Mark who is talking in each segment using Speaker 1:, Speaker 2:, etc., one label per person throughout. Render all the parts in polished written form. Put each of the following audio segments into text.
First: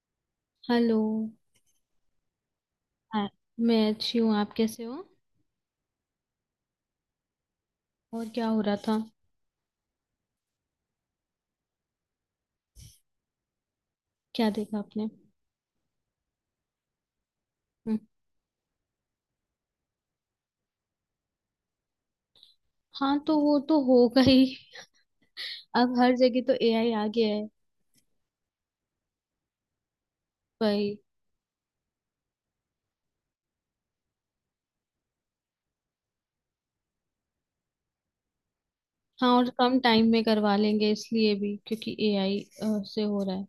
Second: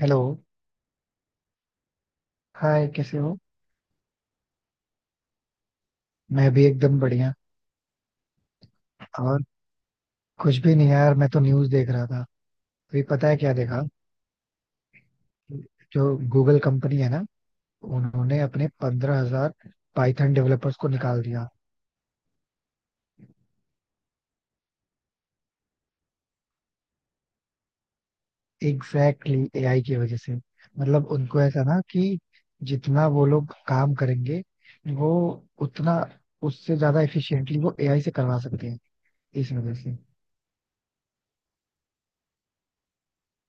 Speaker 1: Hello.
Speaker 2: Hello.
Speaker 1: Hi, कैसे
Speaker 2: हाँ।
Speaker 1: हो?
Speaker 2: मैं अच्छी हूँ। आप कैसे हो?
Speaker 1: मैं भी एकदम बढ़िया.
Speaker 2: और क्या हो रहा था?
Speaker 1: और कुछ भी नहीं यार, मैं तो न्यूज़ देख रहा था. अभी पता है क्या देखा?
Speaker 2: क्या देखा आपने?
Speaker 1: जो गूगल कंपनी है ना,
Speaker 2: हम्म।
Speaker 1: उन्होंने अपने 15,000 पाइथन डेवलपर्स को निकाल दिया.
Speaker 2: हाँ, तो वो तो होगा ही। अब हर जगह तो एआई आ गया है
Speaker 1: एग्जैक्टली, एआई की वजह से.
Speaker 2: भाई।
Speaker 1: मतलब उनको ऐसा, ना कि जितना वो लोग काम करेंगे वो उतना, उससे ज्यादा एफिशिएंटली वो एआई से करवा सकते हैं.
Speaker 2: हाँ, और
Speaker 1: इस वजह
Speaker 2: कम
Speaker 1: से.
Speaker 2: टाइम में करवा लेंगे इसलिए भी क्योंकि एआई से हो रहा है।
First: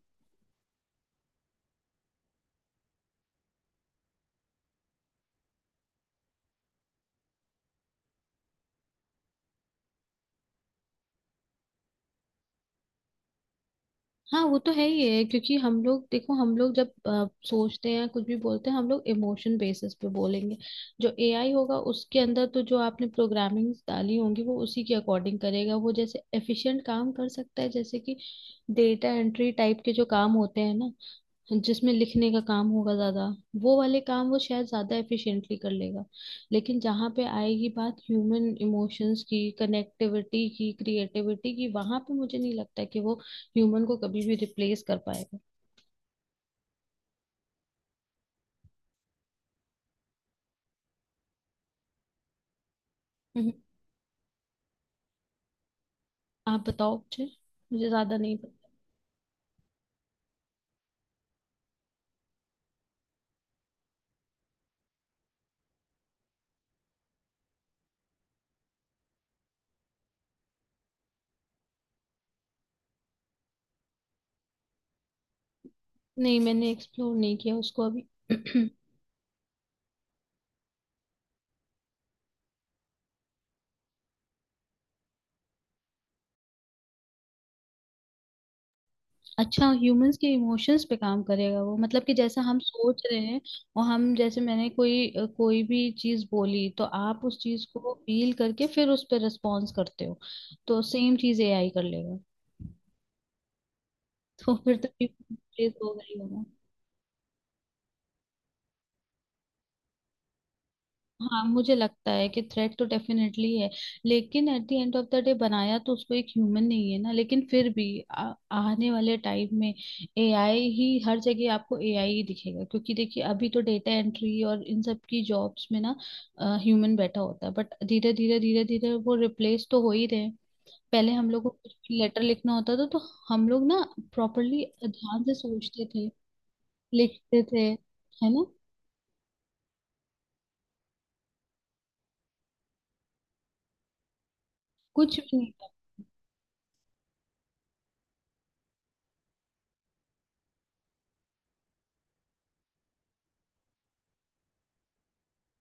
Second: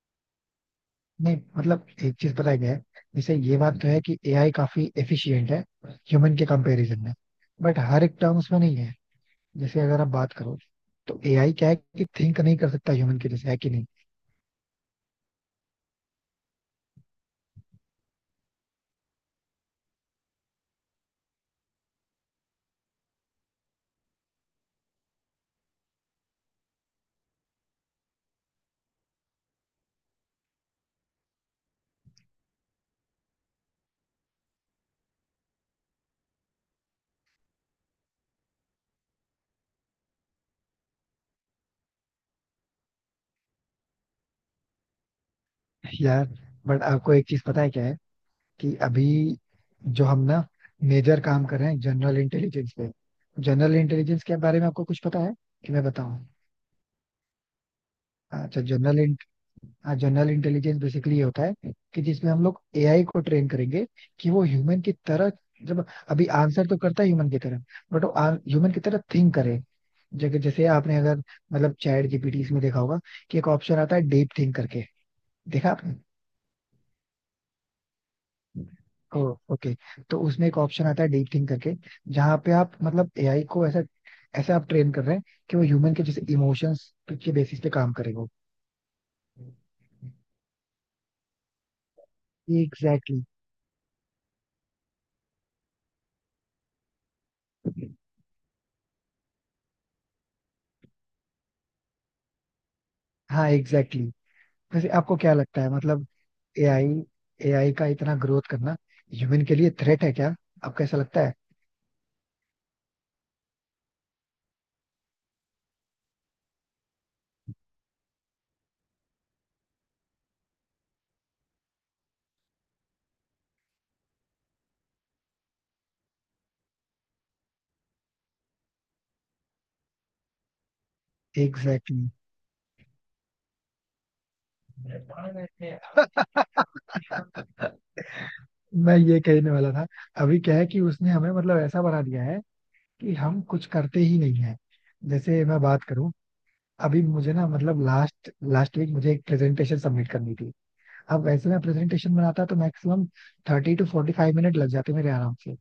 Speaker 1: नहीं, मतलब एक चीज पता है क्या है, जैसे ये बात तो है कि एआई काफी एफिशिएंट है ह्यूमन के कंपैरिजन में, बट हर एक टर्म्स में नहीं है. जैसे अगर आप बात करो, तो एआई क्या है कि थिंक नहीं कर सकता ह्यूमन के जैसे, है कि नहीं?
Speaker 2: हाँ, वो तो है ही है, क्योंकि हम लोग देखो, हम लोग जब सोचते हैं, कुछ भी बोलते हैं, हम लोग इमोशन बेसिस पे बोलेंगे। जो एआई होगा उसके अंदर, तो जो आपने प्रोग्रामिंग डाली होंगी वो उसी के अकॉर्डिंग करेगा। वो जैसे एफिशिएंट काम कर सकता है, जैसे कि डेटा एंट्री टाइप के जो काम होते हैं ना, जिसमें लिखने का काम होगा ज्यादा, वो वाले काम वो शायद ज्यादा एफिशिएंटली कर लेगा। लेकिन जहाँ पे आएगी बात ह्यूमन इमोशंस की, कनेक्टिविटी की, क्रिएटिविटी की, वहां पे मुझे नहीं लगता कि वो ह्यूमन को कभी भी रिप्लेस कर पाएगा।
Speaker 1: यार, बट आपको एक चीज पता है क्या है? कि अभी जो हम ना मेजर काम कर रहे हैं जनरल इंटेलिजेंस पे.
Speaker 2: हम्म।
Speaker 1: जनरल इंटेलिजेंस के बारे में आपको कुछ पता है? कि मैं बताऊं?
Speaker 2: आप बताओ मुझे। मुझे ज्यादा नहीं
Speaker 1: अच्छा,
Speaker 2: पता।
Speaker 1: जनरल, हाँ, जनरल इंटेलिजेंस बेसिकली ये होता है कि जिसमें हम लोग एआई को ट्रेन करेंगे कि वो ह्यूमन की तरह, जब, अभी आंसर तो करता है ह्यूमन की तरह, बट वो ह्यूमन की तरह थिंक करे. जैसे जैसे आपने अगर, मतलब चैट जीपीटी इसमें देखा होगा कि एक ऑप्शन आता है डीप थिंक करके. देखा आपने?
Speaker 2: नहीं, मैंने एक्सप्लोर नहीं किया उसको अभी।
Speaker 1: ओ, ओके. तो उसमें एक ऑप्शन आता है डीप थिंक करके, जहाँ पे आप मतलब एआई को ऐसा ऐसा आप ट्रेन कर रहे हैं कि वो ह्यूमन के जैसे इमोशंस के बेसिस पे काम करे वो.
Speaker 2: अच्छा, ह्यूमंस के इमोशंस पे काम करेगा वो, मतलब कि जैसा हम सोच
Speaker 1: एग्जैक्टली
Speaker 2: रहे
Speaker 1: exactly.
Speaker 2: हैं। और हम जैसे मैंने कोई भी चीज बोली तो आप उस चीज को फील करके फिर उस पर रिस्पॉन्स करते हो, तो सेम चीज एआई कर लेगा।
Speaker 1: हाँ, एग्जैक्टली exactly.
Speaker 2: तो फिर तो
Speaker 1: वैसे आपको क्या लगता है?
Speaker 2: चीज हो
Speaker 1: मतलब
Speaker 2: गई होगा।
Speaker 1: एआई, एआई का इतना ग्रोथ करना ह्यूमन के लिए थ्रेट है क्या? आपको ऐसा लगता है?
Speaker 2: हाँ, मुझे लगता है कि थ्रेट तो डेफिनेटली है, लेकिन at the end of the day बनाया तो उसको एक ह्यूमन नहीं है ना। लेकिन फिर भी आने वाले टाइम में एआई ही हर जगह, आपको एआई ही दिखेगा, क्योंकि देखिए, अभी तो डेटा एंट्री और इन सब की जॉब्स में ना ह्यूमन बैठा होता है, बट धीरे धीरे धीरे धीरे वो रिप्लेस तो हो ही रहे हैं। पहले हम लोग को कुछ
Speaker 1: एग्जैक्टली exactly.
Speaker 2: लेटर लिखना होता था, तो हम लोग ना प्रॉपरली ध्यान से सोचते थे, लिखते थे, है ना?
Speaker 1: मैं ये कहने वाला था. अभी क्या है कि उसने हमें मतलब ऐसा बना दिया है कि हम कुछ करते ही नहीं है.
Speaker 2: कुछ भी
Speaker 1: जैसे
Speaker 2: नहीं।
Speaker 1: मैं बात करूं, अभी मुझे ना, मतलब लास्ट लास्ट वीक मुझे एक प्रेजेंटेशन सबमिट करनी थी. अब वैसे मैं प्रेजेंटेशन बनाता तो मैक्सिमम 30 to 45 मिनट लग जाते मेरे आराम से.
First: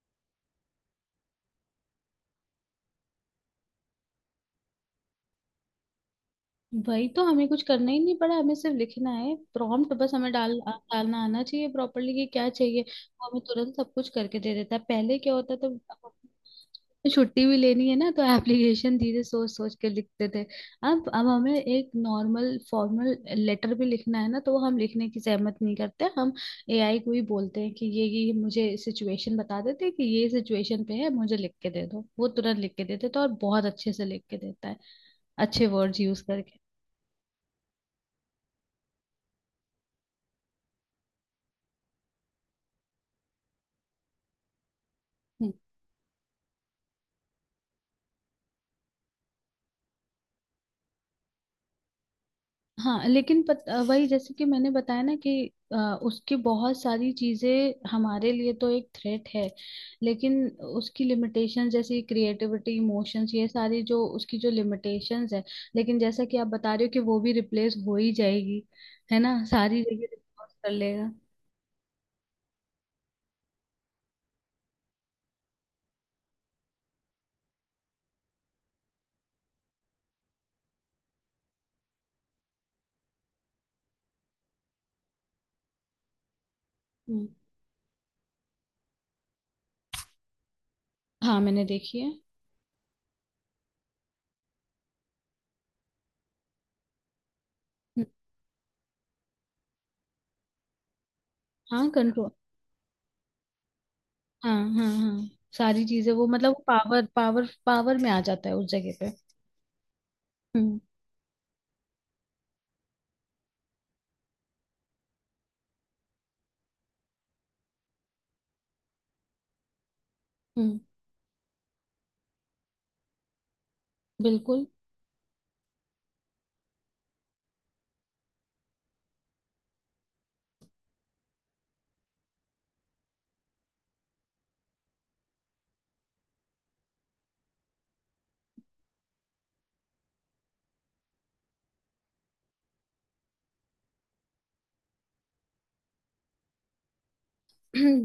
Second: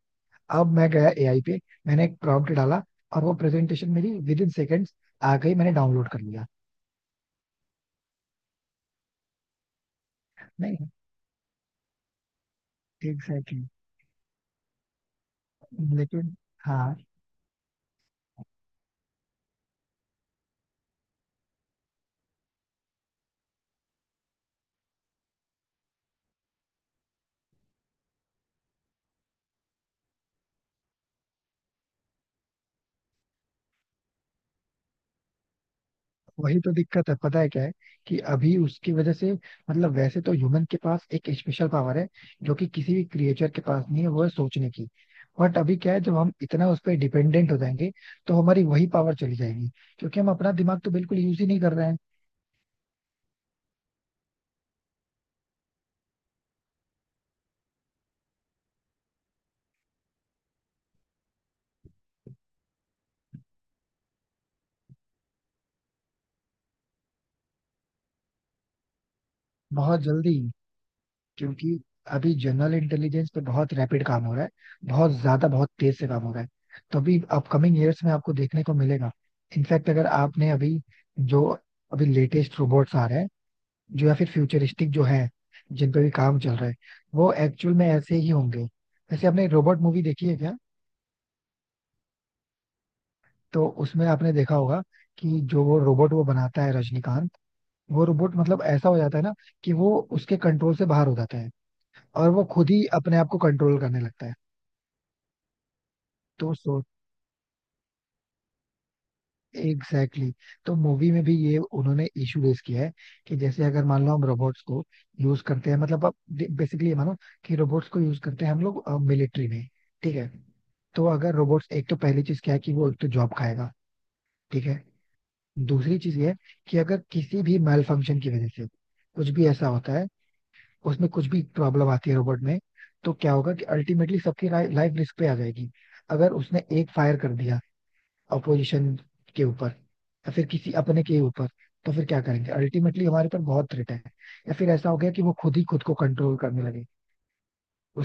Speaker 1: अब मैं गया एआई पे, मैंने एक प्रॉम्प्ट डाला, और वो प्रेजेंटेशन मेरी विद इन सेकेंड्स आ गई, मैंने डाउनलोड कर लिया.
Speaker 2: वही तो, हमें कुछ करना ही नहीं पड़ा। हमें सिर्फ लिखना है प्रॉम्प्ट, बस हमें
Speaker 1: नहीं,
Speaker 2: डालना आना चाहिए प्रॉपरली कि क्या चाहिए, वो हमें
Speaker 1: एग्जैक्टली
Speaker 2: तुरंत सब कुछ करके दे देता है। पहले क्या होता था,
Speaker 1: exactly.
Speaker 2: तो
Speaker 1: लेकिन, हाँ,
Speaker 2: छुट्टी भी लेनी है ना, तो एप्लीकेशन धीरे सोच सोच के लिखते थे। अब हमें एक नॉर्मल फॉर्मल लेटर भी लिखना है ना, तो वो हम लिखने की सहमत नहीं करते हम। एआई को ही बोलते हैं कि ये मुझे सिचुएशन बता देते हैं कि ये सिचुएशन पे है, मुझे लिख के दे दो। वो तुरंत लिख के देते तो, और बहुत अच्छे से लिख के देता है, अच्छे वर्ड्स यूज
Speaker 1: वही
Speaker 2: करके।
Speaker 1: तो दिक्कत है, पता है क्या है? कि अभी उसकी वजह से, मतलब वैसे तो ह्यूमन के पास एक स्पेशल पावर है जो कि किसी भी क्रिएचर के पास नहीं है, वो है सोचने की. बट अभी क्या है, जब हम इतना उस पर डिपेंडेंट हो जाएंगे, तो हमारी वही पावर चली जाएगी, क्योंकि हम अपना दिमाग तो बिल्कुल यूज ही नहीं कर रहे हैं.
Speaker 2: हाँ, लेकिन वही जैसे कि मैंने बताया ना कि अ, उसकी बहुत सारी चीजें हमारे लिए तो एक थ्रेट है। लेकिन उसकी लिमिटेशन जैसे क्रिएटिविटी, इमोशंस, ये सारी जो उसकी जो लिमिटेशंस है, लेकिन जैसा कि आप बता रहे हो कि वो भी रिप्लेस हो ही जाएगी, है ना? सारी
Speaker 1: बहुत
Speaker 2: जगह
Speaker 1: जल्दी,
Speaker 2: रिप्लेस कर लेगा।
Speaker 1: क्योंकि अभी जनरल इंटेलिजेंस पे बहुत रैपिड काम हो रहा है, बहुत ज्यादा, बहुत तेज से काम हो रहा है. तो अभी अपकमिंग ईयर्स में आपको देखने को मिलेगा. इनफैक्ट अगर आपने अभी, जो, अभी लेटेस्ट रोबोट्स आ रहे हैं, जो या फिर फ्यूचरिस्टिक जो है, जिन पे भी काम चल रहा है,
Speaker 2: हम्म।
Speaker 1: वो एक्चुअल में ऐसे ही होंगे. वैसे आपने रोबोट मूवी देखी है क्या?
Speaker 2: हाँ, मैंने देखी है।
Speaker 1: तो उसमें आपने देखा होगा कि जो वो रोबोट वो बनाता है रजनीकांत, वो
Speaker 2: हम्म।
Speaker 1: रोबोट मतलब ऐसा हो जाता है ना कि वो उसके कंट्रोल से बाहर हो जाता है
Speaker 2: हाँ,
Speaker 1: और
Speaker 2: कंट्रोल।
Speaker 1: वो खुद ही अपने आप को कंट्रोल करने लगता है.
Speaker 2: हाँ, हाँ, हाँ, सारी चीजें वो
Speaker 1: तो
Speaker 2: मतलब पावर पावर पावर में आ जाता है उस जगह पे।
Speaker 1: Exactly exactly. तो
Speaker 2: हम्म।
Speaker 1: मूवी में भी ये उन्होंने इशू रेस किया है कि जैसे अगर मान लो हम रोबोट्स को यूज करते हैं, मतलब आप बेसिकली ये मानो कि रोबोट्स को यूज करते हैं हम लोग मिलिट्री में, ठीक है?
Speaker 2: हम्म।
Speaker 1: तो अगर रोबोट्स, एक तो पहली चीज क्या है कि वो एक तो जॉब खाएगा, ठीक
Speaker 2: बिल्कुल।
Speaker 1: है. दूसरी चीज ये है कि अगर किसी भी मैल फंक्शन की वजह से कुछ भी ऐसा होता है, उसमें कुछ भी प्रॉब्लम आती है रोबोट में, तो क्या होगा कि अल्टीमेटली सबकी लाइफ रिस्क पे आ जाएगी. अगर उसने एक फायर कर दिया अपोजिशन के ऊपर या फिर किसी अपने के ऊपर, तो फिर क्या करेंगे? अल्टीमेटली हमारे पर बहुत थ्रेट है. या फिर ऐसा हो गया कि वो खुद ही खुद को कंट्रोल करने लगे,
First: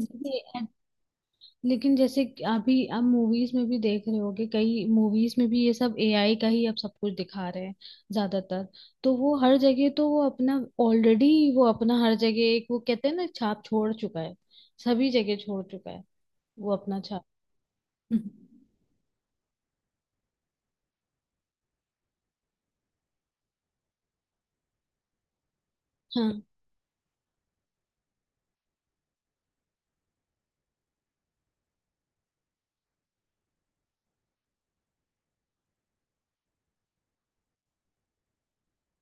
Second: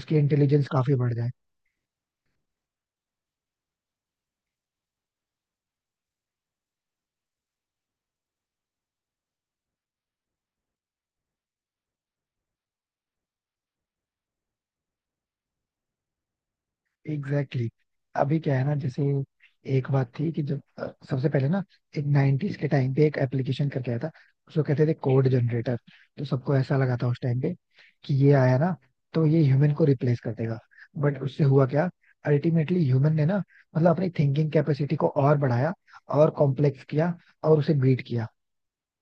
Speaker 1: उसकी इंटेलिजेंस काफी बढ़ जाए.
Speaker 2: लेकिन जैसे कि अभी आप मूवीज में भी देख रहे होगे, कई मूवीज में भी ये सब एआई का ही अब सब कुछ दिखा रहे हैं, ज्यादातर। तो वो हर जगह, तो वो अपना ऑलरेडी, वो अपना हर जगह एक, वो कहते हैं ना, छाप छोड़ चुका है, सभी जगह छोड़ चुका है वो अपना छाप।
Speaker 1: Exactly exactly.
Speaker 2: हम्म।
Speaker 1: अभी क्या है ना, जैसे, एक बात थी कि जब सबसे पहले ना, एक 90s के टाइम पे एक एप्लीकेशन करके आया था, उसको कहते थे कोड जनरेटर. तो
Speaker 2: हाँ।
Speaker 1: सबको ऐसा लगा था उस टाइम पे कि ये आया ना, तो ये ह्यूमन को रिप्लेस कर देगा. बट उससे हुआ क्या? अल्टीमेटली ह्यूमन ने ना, मतलब अपनी थिंकिंग कैपेसिटी को और बढ़ाया और कॉम्प्लेक्स किया और उसे बीट किया,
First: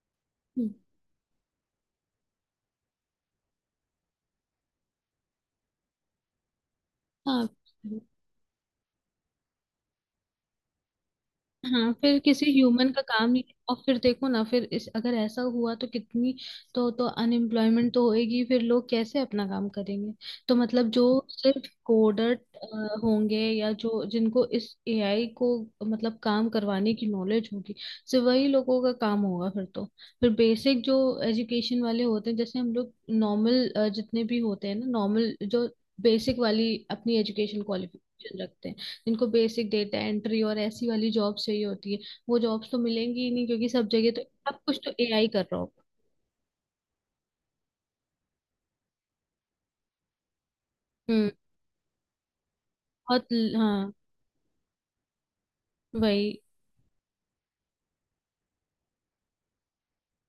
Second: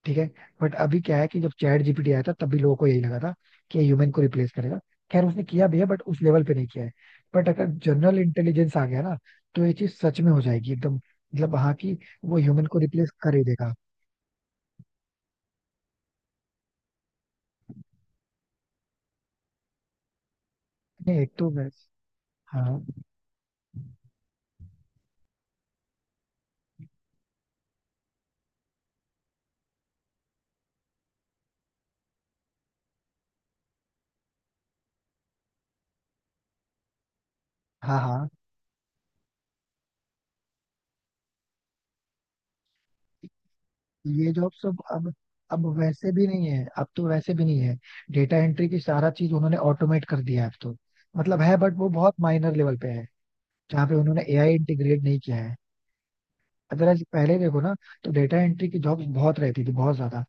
Speaker 1: ठीक है.
Speaker 2: हम्म।
Speaker 1: बट अभी क्या है कि जब चैट जीपीटी आया था तब भी लोगों को यही लगा था कि ये ह्यूमन को रिप्लेस करेगा. खैर, उसने किया भी है, बट उस लेवल पे नहीं किया है.
Speaker 2: हाँ।
Speaker 1: बट अगर जनरल इंटेलिजेंस आ गया ना, तो ये चीज सच में हो जाएगी, एकदम, मतलब हाँ
Speaker 2: हाँ,
Speaker 1: कि
Speaker 2: फिर
Speaker 1: वो
Speaker 2: किसी
Speaker 1: ह्यूमन को
Speaker 2: ह्यूमन का
Speaker 1: रिप्लेस
Speaker 2: काम
Speaker 1: कर
Speaker 2: नहीं।
Speaker 1: ही देगा.
Speaker 2: और फिर देखो ना, फिर इस अगर ऐसा हुआ तो कितनी, तो अनएम्प्लॉयमेंट तो होएगी। फिर लोग कैसे अपना काम करेंगे, तो मतलब जो
Speaker 1: नहीं, एक तो
Speaker 2: सिर्फ
Speaker 1: वैसे,
Speaker 2: कोडर
Speaker 1: हाँ,
Speaker 2: होंगे, या जो जिनको इस एआई को मतलब काम करवाने की नॉलेज होगी, सिर्फ वही लोगों का काम होगा फिर तो। फिर बेसिक जो एजुकेशन वाले होते हैं जैसे हम लोग, नॉर्मल जितने भी होते हैं ना, नॉर्मल जो बेसिक वाली अपनी एजुकेशन
Speaker 1: हाँ, हाँ.
Speaker 2: क्वालिफिकेशन रखते हैं, जिनको बेसिक डेटा एंट्री और ऐसी वाली जॉब चाहिए होती है, वो जॉब्स तो मिलेंगी ही नहीं, क्योंकि सब जगह तो
Speaker 1: ये जॉब
Speaker 2: सब कुछ
Speaker 1: सब
Speaker 2: तो
Speaker 1: अब
Speaker 2: एआई कर रहा
Speaker 1: अब
Speaker 2: होगा।
Speaker 1: वैसे भी नहीं है, अब तो वैसे भी नहीं है. डेटा एंट्री की सारा चीज उन्होंने ऑटोमेट कर दिया है अब तो.
Speaker 2: हम्म।
Speaker 1: मतलब है, बट वो बहुत माइनर लेवल पे है,
Speaker 2: बहुत।
Speaker 1: जहाँ
Speaker 2: हाँ।
Speaker 1: पे उन्होंने एआई इंटीग्रेट नहीं किया है.
Speaker 2: वही।
Speaker 1: अगर आज पहले देखो ना, तो डेटा एंट्री की जॉब्स बहुत रहती थी, बहुत ज्यादा.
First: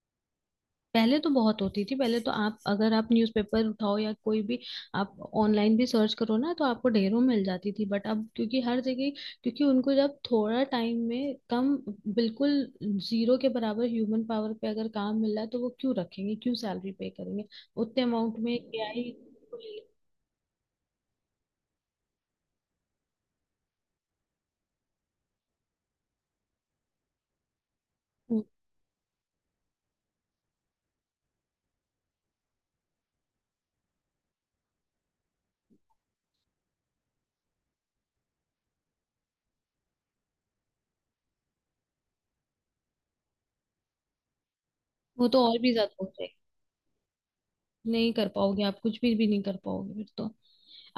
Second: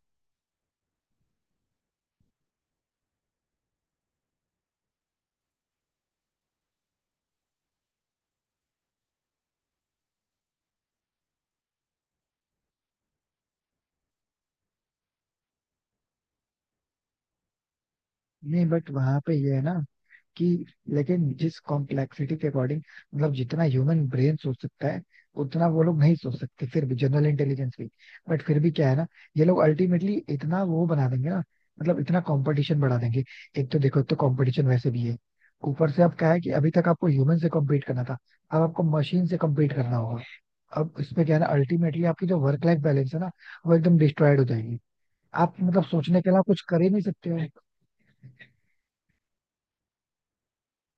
Speaker 2: पहले तो बहुत होती थी। पहले तो आप अगर आप न्यूज़पेपर उठाओ या कोई भी, आप ऑनलाइन भी सर्च करो ना, तो आपको ढेरों मिल जाती थी। बट अब क्योंकि हर जगह, क्योंकि उनको जब थोड़ा टाइम में कम, बिल्कुल जीरो के बराबर ह्यूमन पावर पे अगर काम मिल रहा है तो वो क्यों रखेंगे, क्यों सैलरी पे करेंगे उतने अमाउंट में
Speaker 1: नहीं बट
Speaker 2: एआई।
Speaker 1: वहां पे ये है ना, कि लेकिन जिस कॉम्प्लेक्सिटी के अकॉर्डिंग, मतलब जितना ह्यूमन ब्रेन सोच सकता है, उतना वो लोग नहीं सोच सकते फिर भी, जनरल इंटेलिजेंस भी. बट फिर भी क्या है ना, ये लोग अल्टीमेटली इतना वो बना देंगे ना, मतलब इतना कंपटीशन बढ़ा देंगे. एक तो देखो, एक तो कंपटीशन वैसे भी है, ऊपर से अब क्या है कि अभी तक आपको ह्यूमन से कम्पीट करना था, अब आपको मशीन से कम्पीट करना होगा. अब इसमें क्या है ना, अल्टीमेटली आपकी जो वर्क लाइफ बैलेंस है ना, वो एकदम डिस्ट्रॉयड हो जाएगी.
Speaker 2: वो तो
Speaker 1: आप
Speaker 2: और भी
Speaker 1: मतलब
Speaker 2: ज्यादा हो
Speaker 1: सोचने के
Speaker 2: जाएगी।
Speaker 1: अलावा कुछ कर ही नहीं सकते हो.
Speaker 2: नहीं कर पाओगे, आप कुछ भी नहीं कर पाओगे फिर तो।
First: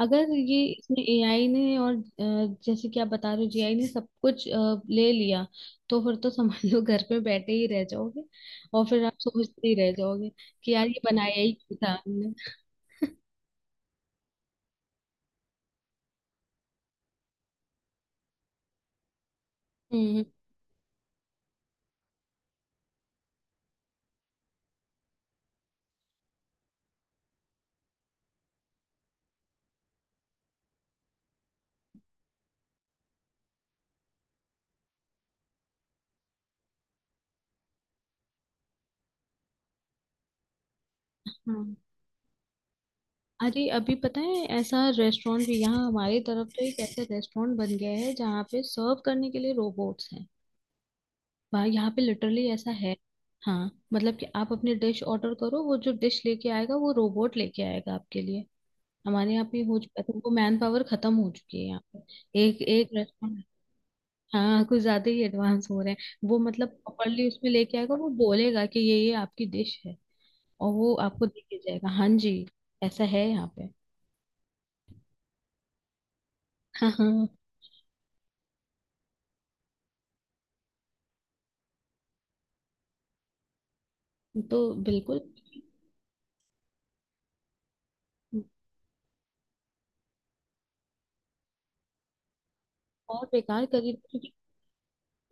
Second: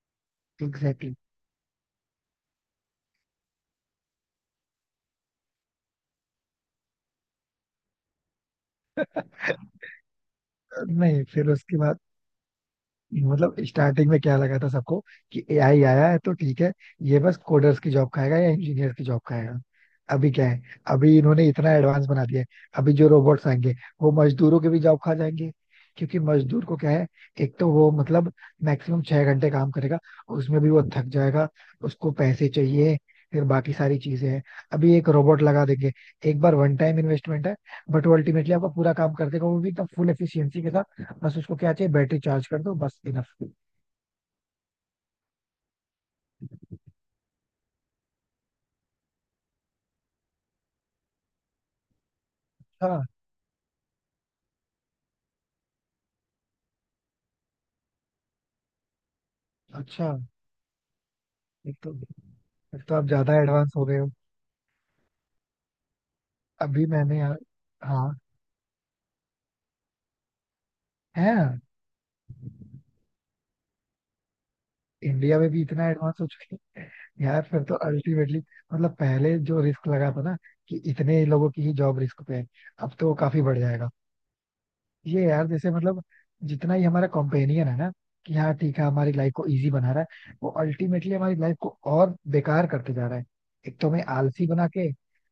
Speaker 2: अगर ये इसमें
Speaker 1: एग्जैक्टली
Speaker 2: एआई ने और जैसे कि आप बता रहे हो जीआई ने सब कुछ ले लिया, तो फिर तो समझ लो घर पे बैठे ही रह जाओगे। और फिर आप सोचते ही रह जाओगे कि यार
Speaker 1: exactly.
Speaker 2: ये
Speaker 1: नहीं,
Speaker 2: बनाया
Speaker 1: फिर
Speaker 2: ही क्यों
Speaker 1: उसके
Speaker 2: था
Speaker 1: बाद,
Speaker 2: हमने।
Speaker 1: मतलब स्टार्टिंग में क्या लगा था सबको कि एआई आया है तो ठीक है, ये बस कोडर्स की जॉब खाएगा या इंजीनियर की जॉब खाएगा.
Speaker 2: हम्म।
Speaker 1: अभी क्या है, अभी इन्होंने इतना एडवांस बना दिया है. अभी जो रोबोट्स आएंगे, वो मजदूरों के भी जॉब खा जाएंगे. क्योंकि मजदूर को क्या है, एक तो वो मतलब मैक्सिमम 6 घंटे काम करेगा, उसमें भी वो थक जाएगा, उसको पैसे चाहिए, फिर बाकी सारी चीजें हैं. अभी एक रोबोट लगा देंगे, एक बार वन टाइम इन्वेस्टमेंट है, बट वो अल्टीमेटली आपका पूरा काम कर देगा, वो भी एकदम फुल एफिशिएंसी के साथ. बस उसको क्या
Speaker 2: हाँ।
Speaker 1: चाहिए, बैटरी चार्ज कर दो, बस, इनफ.
Speaker 2: अरे, अभी पता है, ऐसा रेस्टोरेंट भी, यहाँ हमारे तरफ तो एक ऐसा रेस्टोरेंट बन गया है जहाँ पे सर्व करने के लिए रोबोट्स हैं। वहाँ, यहाँ पे लिटरली ऐसा है।
Speaker 1: अच्छा.
Speaker 2: हाँ, मतलब कि आप अपनी डिश ऑर्डर करो, वो जो डिश लेके आएगा वो रोबोट लेके आएगा आपके लिए। हमारे यहाँ पे हो चुका
Speaker 1: अच्छा,
Speaker 2: है, तो मैन पावर खत्म हो चुकी है
Speaker 1: एक
Speaker 2: यहाँ
Speaker 1: तो
Speaker 2: पे, एक
Speaker 1: एक
Speaker 2: एक
Speaker 1: तो आप ज्यादा
Speaker 2: रेस्टोरेंट।
Speaker 1: एडवांस हो गए हो.
Speaker 2: हाँ, कुछ ज्यादा ही एडवांस हो रहे हैं वो, मतलब
Speaker 1: अभी मैंने
Speaker 2: प्रॉपरली
Speaker 1: यार,
Speaker 2: उसमें लेके आएगा, वो
Speaker 1: हाँ,
Speaker 2: बोलेगा कि ये आपकी डिश है। और वो आपको देके
Speaker 1: है,
Speaker 2: जाएगा। हाँ जी। ऐसा है यहाँ पे।
Speaker 1: इंडिया में भी इतना एडवांस हो चुके हैं.
Speaker 2: हाँ, हाँ।
Speaker 1: यार फिर तो अल्टीमेटली, मतलब पहले जो रिस्क लगा था ना कि इतने लोगों की ही जॉब रिस्क पे है, अब तो वो काफी बढ़ जाएगा.
Speaker 2: तो बिल्कुल।
Speaker 1: ये यार जैसे, मतलब जितना ही हमारा कॉम्पेनियन है ना, कि हाँ ठीक है हमारी लाइफ को इजी बना रहा है, वो अल्टीमेटली हमारी लाइफ को और बेकार करते जा रहा है.
Speaker 2: बहुत बेकार
Speaker 1: एक तो
Speaker 2: करी।
Speaker 1: हमें आलसी बना के,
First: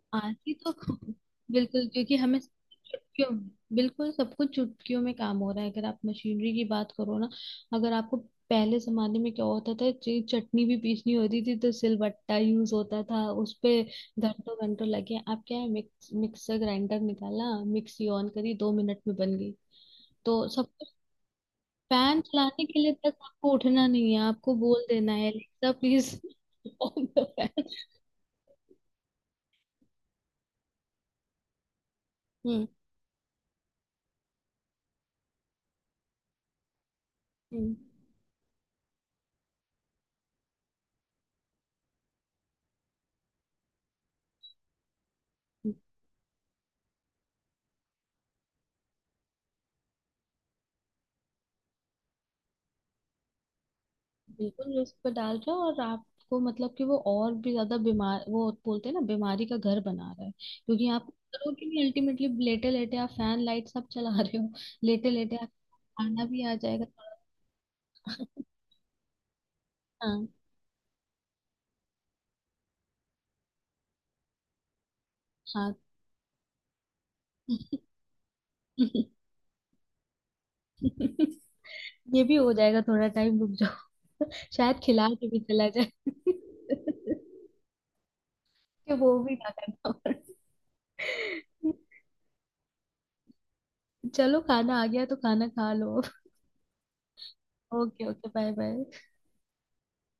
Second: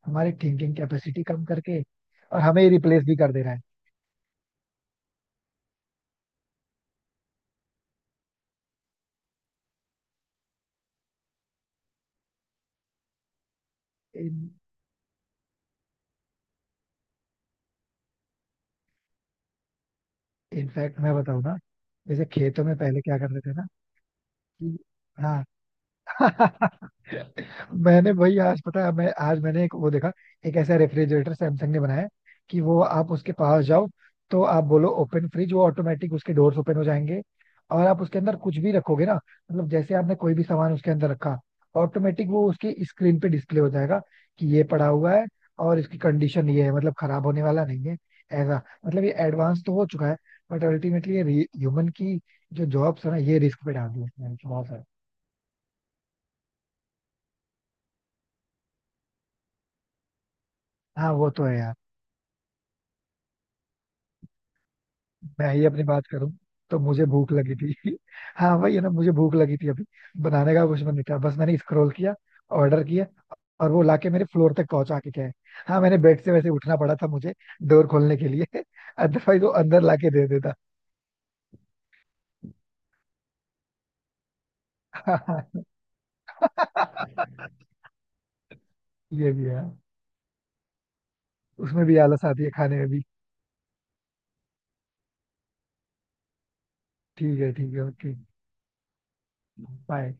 Speaker 1: हमारी
Speaker 2: आती तो।
Speaker 1: थिंकिंग कैपेसिटी कम करके,
Speaker 2: बिल्कुल, क्योंकि हमें
Speaker 1: और हमें रिप्लेस भी
Speaker 2: चुटकियों,
Speaker 1: कर दे रहा है.
Speaker 2: बिल्कुल सब कुछ चुटकियों में काम हो रहा है। अगर आप मशीनरी की बात करो ना, अगर आपको, पहले जमाने में क्या होता था, चटनी भी पीसनी होती थी तो सिलबट्टा यूज होता था उस पे।
Speaker 1: इन
Speaker 2: घंटों घंटों लगे। आप क्या है, मिक्सर ग्राइंडर निकाला, मिक्सी ऑन करी, 2 मिनट में बन गई। तो सब कुछ।
Speaker 1: इनफैक्ट मैं बताऊँ ना,
Speaker 2: पैन
Speaker 1: जैसे
Speaker 2: चलाने
Speaker 1: खेतों में
Speaker 2: के लिए
Speaker 1: पहले
Speaker 2: तक
Speaker 1: क्या करते
Speaker 2: आपको
Speaker 1: थे ना,
Speaker 2: उठना नहीं है, आपको
Speaker 1: कि,
Speaker 2: बोल देना है, एलेक्सा प्लीज
Speaker 1: हाँ
Speaker 2: ऑन द फैन।
Speaker 1: मैंने वही आज, पता है, मैं आज मैंने एक वो देखा, एक ऐसा रेफ्रिजरेटर सैमसंग ने बनाया है कि वो, आप उसके पास जाओ तो आप बोलो ओपन फ्रिज, वो ऑटोमेटिक उसके डोर्स ओपन हो जाएंगे.
Speaker 2: हम्म। हम्म।
Speaker 1: और आप उसके अंदर कुछ भी रखोगे ना, मतलब जैसे आपने कोई भी सामान उसके अंदर रखा, ऑटोमेटिक वो उसकी स्क्रीन पे डिस्प्ले हो जाएगा कि ये पड़ा हुआ है और इसकी कंडीशन ये है, मतलब खराब होने वाला नहीं है. ऐसा, मतलब ये एडवांस तो हो चुका है, बट अल्टीमेटली ये ह्यूमन की जो जॉब्स है ना, ये रिस्क पे डाल दी है इसने, बहुत
Speaker 2: बिल्कुल
Speaker 1: सारा.
Speaker 2: रिस्क पे डाल रहा है, और आपको मतलब कि वो और भी ज्यादा बीमार, वो बोलते हैं ना, बीमारी का घर बना रहा है, क्योंकि आप
Speaker 1: हाँ वो तो है
Speaker 2: करोगे
Speaker 1: यार.
Speaker 2: नहीं अल्टीमेटली। लेटे लेटे आप फैन, लाइट सब चला रहे हो। लेटे लेटे आप।
Speaker 1: मैं ही अपनी बात
Speaker 2: खाना
Speaker 1: करूं,
Speaker 2: भी आ
Speaker 1: तो
Speaker 2: जाएगा
Speaker 1: मुझे
Speaker 2: थोड़ा।
Speaker 1: भूख लगी थी हाँ वही है ना, मुझे भूख लगी थी अभी,
Speaker 2: हाँ,
Speaker 1: बनाने का कुछ मन नहीं था, बस मैंने स्क्रॉल किया, ऑर्डर किया, और वो लाके मेरे फ्लोर तक पहुंचा के गए.
Speaker 2: हाँ।
Speaker 1: हाँ, मैंने बेड से वैसे उठना पड़ा था मुझे डोर खोलने के लिए अदरवाइज वो अंदर लाके दे देता
Speaker 2: ये भी हो जाएगा, थोड़ा टाइम रुक जाओ। शायद खिला के भी चला जाए। कि वो
Speaker 1: ये
Speaker 2: भी
Speaker 1: भी
Speaker 2: ना
Speaker 1: है,
Speaker 2: करना पड़े।
Speaker 1: उसमें भी आलस आती है खाने में भी.
Speaker 2: चलो, खाना आ गया तो खाना खा लो।
Speaker 1: ठीक है, ठीक है,
Speaker 2: okay,
Speaker 1: okay,
Speaker 2: okay. Bye, bye.
Speaker 1: Bye.